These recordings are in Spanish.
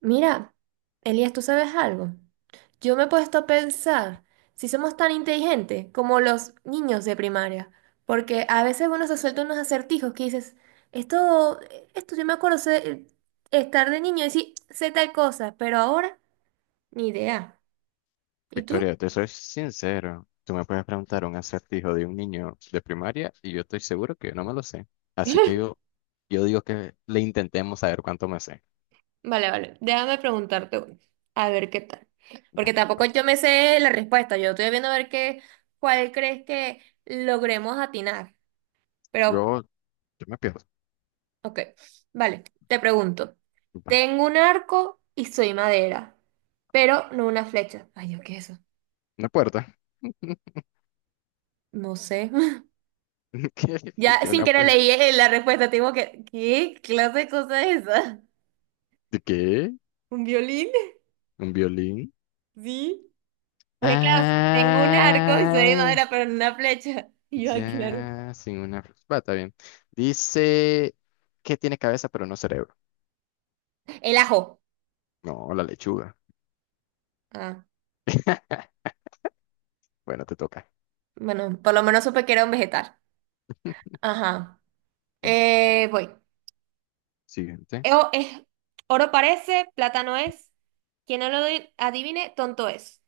Mira, Elías, ¿tú sabes algo? Yo me he puesto a pensar si somos tan inteligentes como los niños de primaria, porque a veces uno se suelta unos acertijos que dices, esto, esto yo me acuerdo estar de niño y decir, sé tal cosa, pero ahora ni idea. ¿Y tú? Victoria, te soy sincero. Tú me puedes preguntar un acertijo de un niño de primaria y yo estoy seguro que yo no me lo sé. Así que yo, yo digo que le intentemos saber cuánto me sé. Vale, vale, déjame preguntarte uno, a ver qué tal. Va, Porque tampoco va. yo me sé la respuesta, yo estoy viendo a ver qué, cuál crees que logremos atinar, pero Yo, yo me pierdo. ok, vale, te pregunto. Va. Tengo un arco y soy madera, pero no una flecha. Ay, Dios, ¿qué es eso? Una puerta. No sé. ¿Qué? ¿Qué? Ya ¿Tiene sin una querer puerta? leí la respuesta. Tengo que, ¿qué clase de cosa es esa? ¿De qué? ¿Un violín? ¿Un violín? Sí. Porque claro, tengo un arco y soy de Ah, madera, pero no una flecha. Y yo, "Ay, claro". ya, sin una... Va, está bien. Dice que tiene cabeza pero no cerebro. El ajo. No, la lechuga. Ah, Bueno, te toca. bueno, por lo menos supe que era un vegetal. Ajá. Bueno, Voy. siguiente. Es, oro parece, plata no es. Quien no lo di- adivine, tonto es.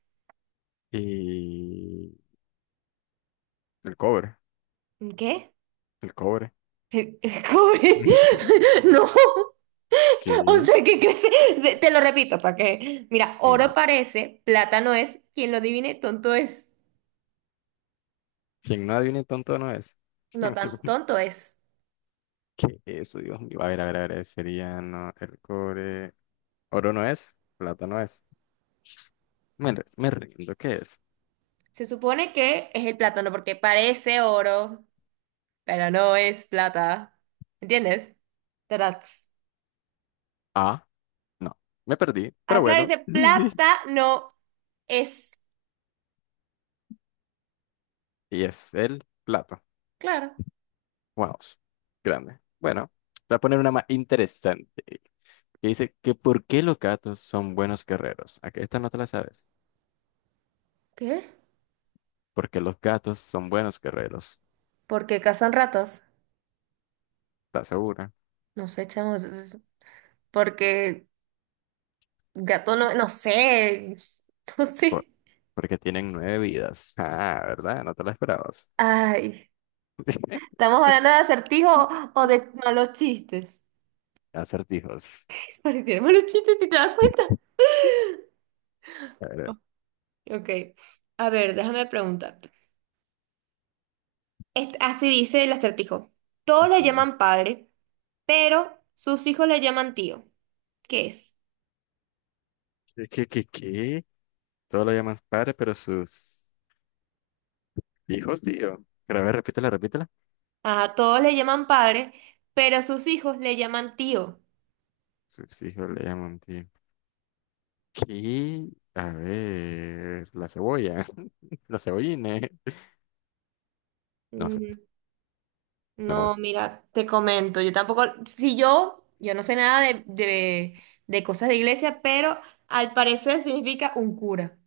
Y el cobre, ¿Qué? el cobre, Eh, ¿Cómo? No, o que sea, ¿qué crees? Te lo repito para que. Mira, no, oro parece, plata no es. Quien lo adivine, tonto es. si en nada viene tonto no es. No tan tonto es. ¿Qué es eso, Dios mío? A ver, a ver, a ver, sería no, el cobre. Oro no es, plata no es. Me rindo, ¿qué es? Se supone que es el plátano porque parece oro, pero no es plata. ¿Entiendes? Tarats. Ah, no, me perdí, pero Ah, claro, bueno. dice plata no es. Y es el plato. Claro. Wow, grande. Bueno, voy a poner una más interesante. Que dice que ¿por qué los gatos son buenos guerreros? Aquí esta no te la sabes. ¿Qué? Porque los gatos son buenos guerreros. Porque cazan ratas. ¿Estás segura? No sé, chamo, porque gato no, no sé, no Por- sé. porque tienen nueve vidas. Ah, ¿verdad? No te la esperabas. Ay, ¿estamos hablando de acertijo o de malos chistes? Acertijos. parecieron malos chistes, si te das cuenta. A ver, Ok, a ver, déjame preguntarte. Así dice el acertijo. Todos le ujú. llaman padre, pero sus hijos le llaman tío. ¿Qué es? ¿Qué, qué, qué, qué? Todo lo llaman padre, pero sus hijos, tío. Pero a ver, repítela, repítela. A todos le llaman padre, pero sus hijos le llaman tío. Sus hijos le llaman tío. ¿Qué? A ver, la cebolla. La cebolline. No sé. Mm, No. no, mira, te comento, yo tampoco, si yo, no sé nada de, de cosas de iglesia, pero al parecer significa un cura.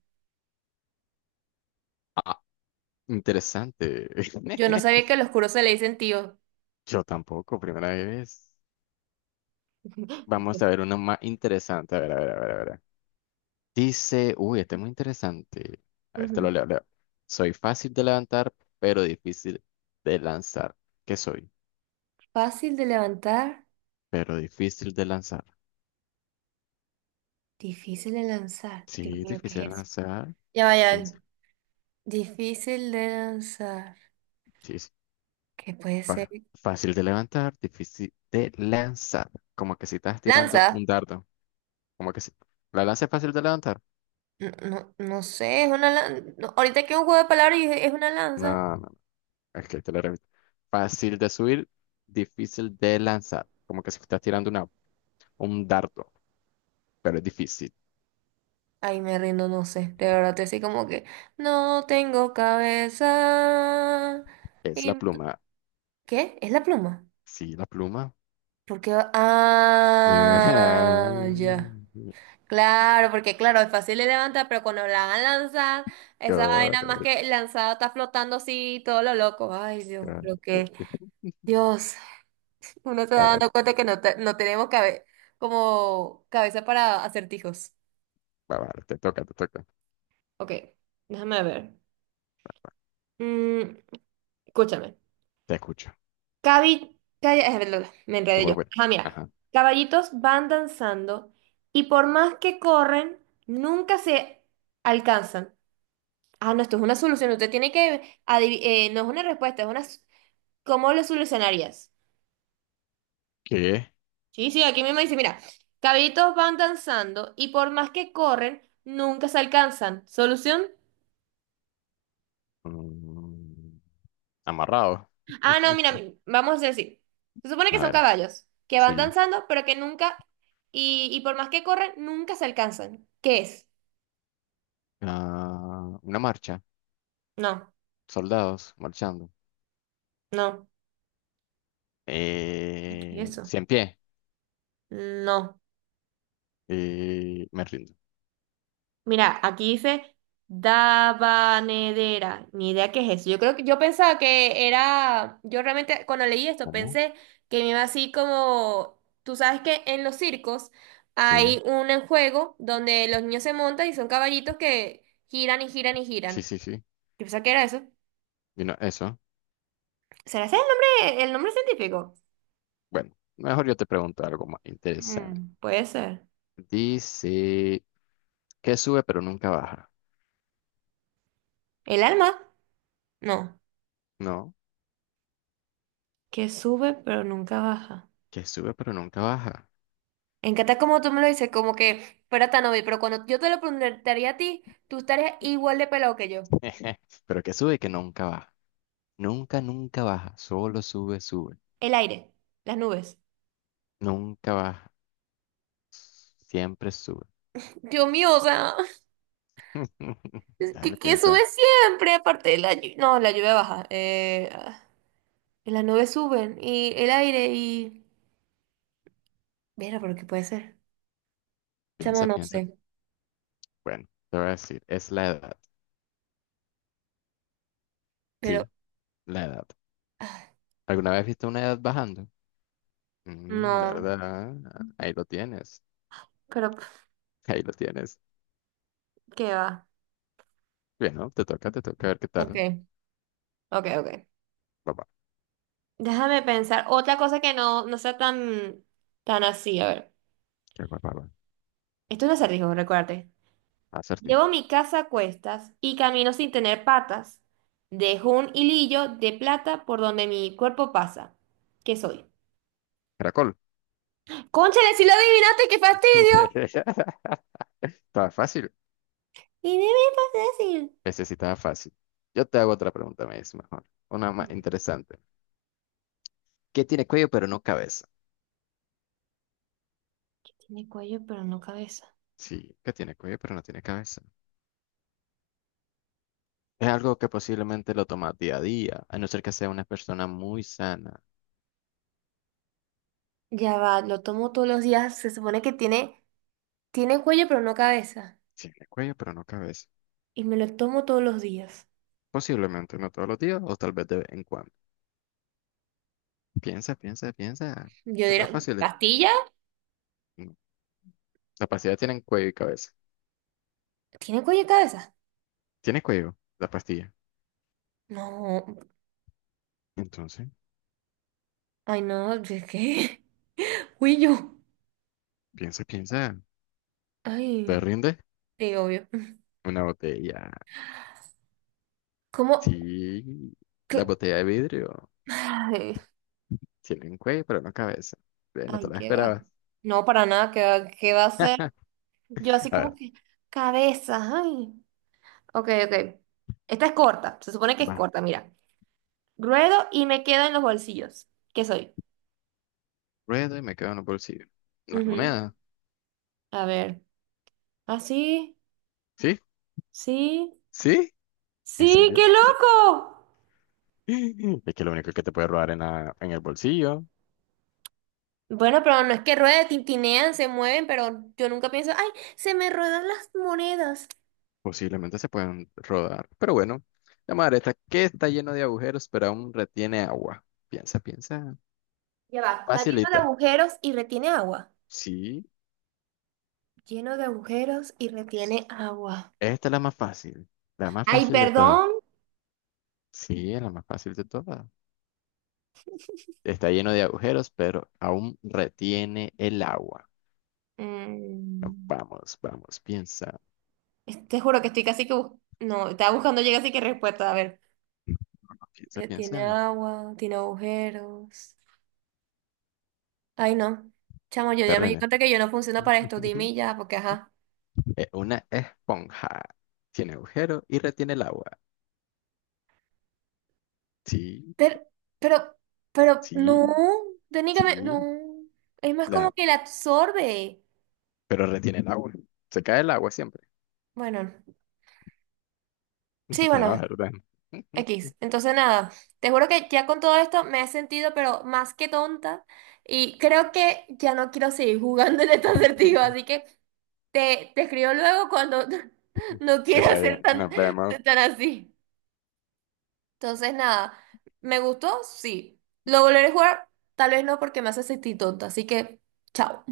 Ah, interesante. Yo no sabía que a los curos se le dicen tío. Yo tampoco, primera vez. Vamos a ver uno más interesante. A ver, a ver, a ver, a ver. Dice, uy, este es muy interesante. A ver, te Ujú. lo leo, leo. Soy fácil de levantar, pero difícil de lanzar. ¿Qué soy? Fácil de levantar, Pero difícil de lanzar. difícil de lanzar. Dios Sí, mío, difícil ¿qué de es eso? lanzar. Ya vaya, Es- difícil de lanzar. Sí, sí. ¿Qué puede ser? Fácil de levantar, difícil de lanzar. Como que si estás tirando ¿Lanza? un dardo. Como que si... ¿La lanza es fácil de levantar? No, no, no sé, es una lanza. Ahorita que un juego de palabras y dije, es una lanza. No, no, es que te lo repito. Fácil de subir, difícil de lanzar. Como que si estás tirando una, un dardo, pero es difícil. Ay, me rindo, no sé. De verdad, te así como que no tengo cabeza. Es la Y- pluma. ¿Qué? ¿Es la pluma? Sí, la pluma. Porque Correcto. ah, ya. Claro, porque claro, es fácil de levantar, pero cuando la van a lanzar, esa vaina más que lanzada está flotando así, todo lo loco. Ay, Dios, lo que Dios, uno se va A ver, dando cuenta que no, no tenemos cabe como cabeza para acertijos. va, va, te toca, te toca. Ok, déjame ver. Mm, escúchame. Te escucho. Perdón, me Te enredé voy, yo. voy. Ah, mira. Ajá. Caballitos van danzando y por más que corren, nunca se alcanzan. Ah, no, esto es una solución. Usted tiene que no es una respuesta, es una. S- ¿Cómo lo solucionarías? ¿Qué? Sí, sí, aquí mismo dice, mira, caballitos van danzando y por más que corren, nunca se alcanzan. ¿Solución? Mm, amarrado. Ah, no, mira, vamos a decir así. Se supone que A son ver, caballos que van sí. danzando, pero que nunca, y por más que corren, nunca se alcanzan. ¿Qué es? Ah, una marcha. No, Soldados marchando. no. ¿Y qué es eso? Cien pie. No. Me rindo. Mira, aquí dice Dabanedera. Ni idea qué es eso. Yo creo que yo pensaba que era. Yo realmente cuando leí esto ¿Cómo? pensé que me iba así como. Tú sabes que en los circos hay Sí, un juego donde los niños se montan y son caballitos que giran y giran y sí, giran. sí, sí. Yo pensaba que era eso. Vino eso. ¿Será ese el nombre científico? Bueno, mejor yo te pregunto algo más interesante. Mm, puede ser. Dice, ¿qué sube pero nunca baja? ¿El alma? No. No. Que sube pero nunca baja. Que sube pero nunca baja. Me encanta como tú me lo dices, como que fuera tan obvio, pero cuando yo te lo preguntaría a ti, tú estarías igual de pelado que yo. Pero que sube y que nunca baja. Nunca, nunca baja. Solo sube, sube. El aire, las nubes. Nunca baja. Siempre sube. Dios mío, o sea, es Dale, que sube piensa, siempre, aparte de la lluvia. No, la lluvia baja. Ah, y las nubes suben, y el aire, y. Mira, pero ¿qué puede ser? Chamo, piensa, no piensa. sé. Bueno, te voy a decir, es la edad. Pero Sí, la edad. ah, ¿Alguna vez viste una edad bajando? Mm, no, ¿verdad? Ahí lo tienes. pero pf, Ahí lo tienes. ¿qué va? Bien, ¿no? Te toca a ver qué Ok, tal. ok, ok. Papá, Déjame pensar. Otra cosa que no, no sea tan, tan así. A ver. qué papá, papá. Esto no es un acertijo, recuérdate. Acertijo. Llevo mi casa a cuestas y camino sin tener patas. Dejo un hilillo de plata por donde mi cuerpo pasa. ¿Qué soy? Caracol. Cónchale, si lo adivinaste, qué fastidio. Está fácil. Y dime fácil. Necesitaba fácil. Yo te hago otra pregunta, me dice mejor. Una más interesante. ¿Qué tiene cuello pero no cabeza? Tiene cuello, pero no cabeza. Sí, ¿qué tiene cuello pero no tiene cabeza? Es algo que posiblemente lo tomas día a día, a no ser que sea una persona muy sana. Ya va, lo tomo todos los días. Se supone que tiene, tiene cuello, pero no cabeza. Tiene cuello pero no cabeza. Y me lo tomo todos los días. Posiblemente no todos los días o tal vez de vez en cuando. Piensa, piensa, piensa. Yo Está diría, fácil. ¿pastilla? No. La pastilla tiene cuello y cabeza. ¿Tiene cuello y cabeza? Tiene cuello, la pastilla. No. Entonces, Ay, no, ¿de qué? Cuello. piensa, piensa. ¿Te Ay, rinde? sí, obvio. Una botella. ¿Cómo? Sí, la botella de vidrio. Ay, Tiene un cuello, pero no cabeza. Ve, no ay, te la qué va. esperabas. No, para nada, qué va a ser? Yo así A como ver, que, cabeza, ay. Ok, ok. Esta es corta, se supone que es va. corta, mira. Ruedo y me quedo en los bolsillos. ¿Qué soy? Ruedo y me quedo en los bolsillos. Las Ujú. monedas. A ver. Ah, sí, ¿Sí? sí, ¿Sí? ¿En sí, qué serio? Sí. loco. Es que lo único que te puede robar en, en el bolsillo. Bueno, pero no es que rueden, tintinean, se mueven, pero yo nunca pienso, ay, se me ruedan las monedas. Posiblemente se pueden rodar. Pero bueno, la madre está que está lleno de agujeros, pero aún retiene agua. Piensa, piensa. Ya va, está lleno de Facilita. agujeros y retiene agua. Sí. Lleno de agujeros y retiene agua. Esta es la más fácil. La más Ay, fácil de todas. perdón. Sí, es la más fácil de todas. Está lleno de agujeros, pero aún retiene el agua. No, Mm, vamos, vamos, piensa, te juro que estoy casi que... no, estaba buscando llega así que respuesta. A ver. piensa, Tiene piensa. agua, tiene agujeros. Ay, no. Chamo, yo ya me di Terreno. cuenta que yo no funciono para esto. Dime y ya, porque ajá. Una esponja. Tiene agujero y retiene el agua. Sí, Pero, pero, pero, sí, no. Técnicamente, no. sí. Es más La... como que la absorbe. Pero retiene el agua. Se cae el agua siempre. Bueno, sí, No, bueno. ¿verdad? X. Entonces, nada, te juro que ya con todo esto me he sentido, pero más que tonta. Y creo que ya no quiero seguir jugando en este acertijo. Así que te escribo luego cuando no Está quieras ser bien, tan, nos vemos. tan así. Entonces, nada, ¿me gustó? Sí. ¿Lo volveré a jugar? Tal vez no, porque me hace sentir tonta. Así que, chao.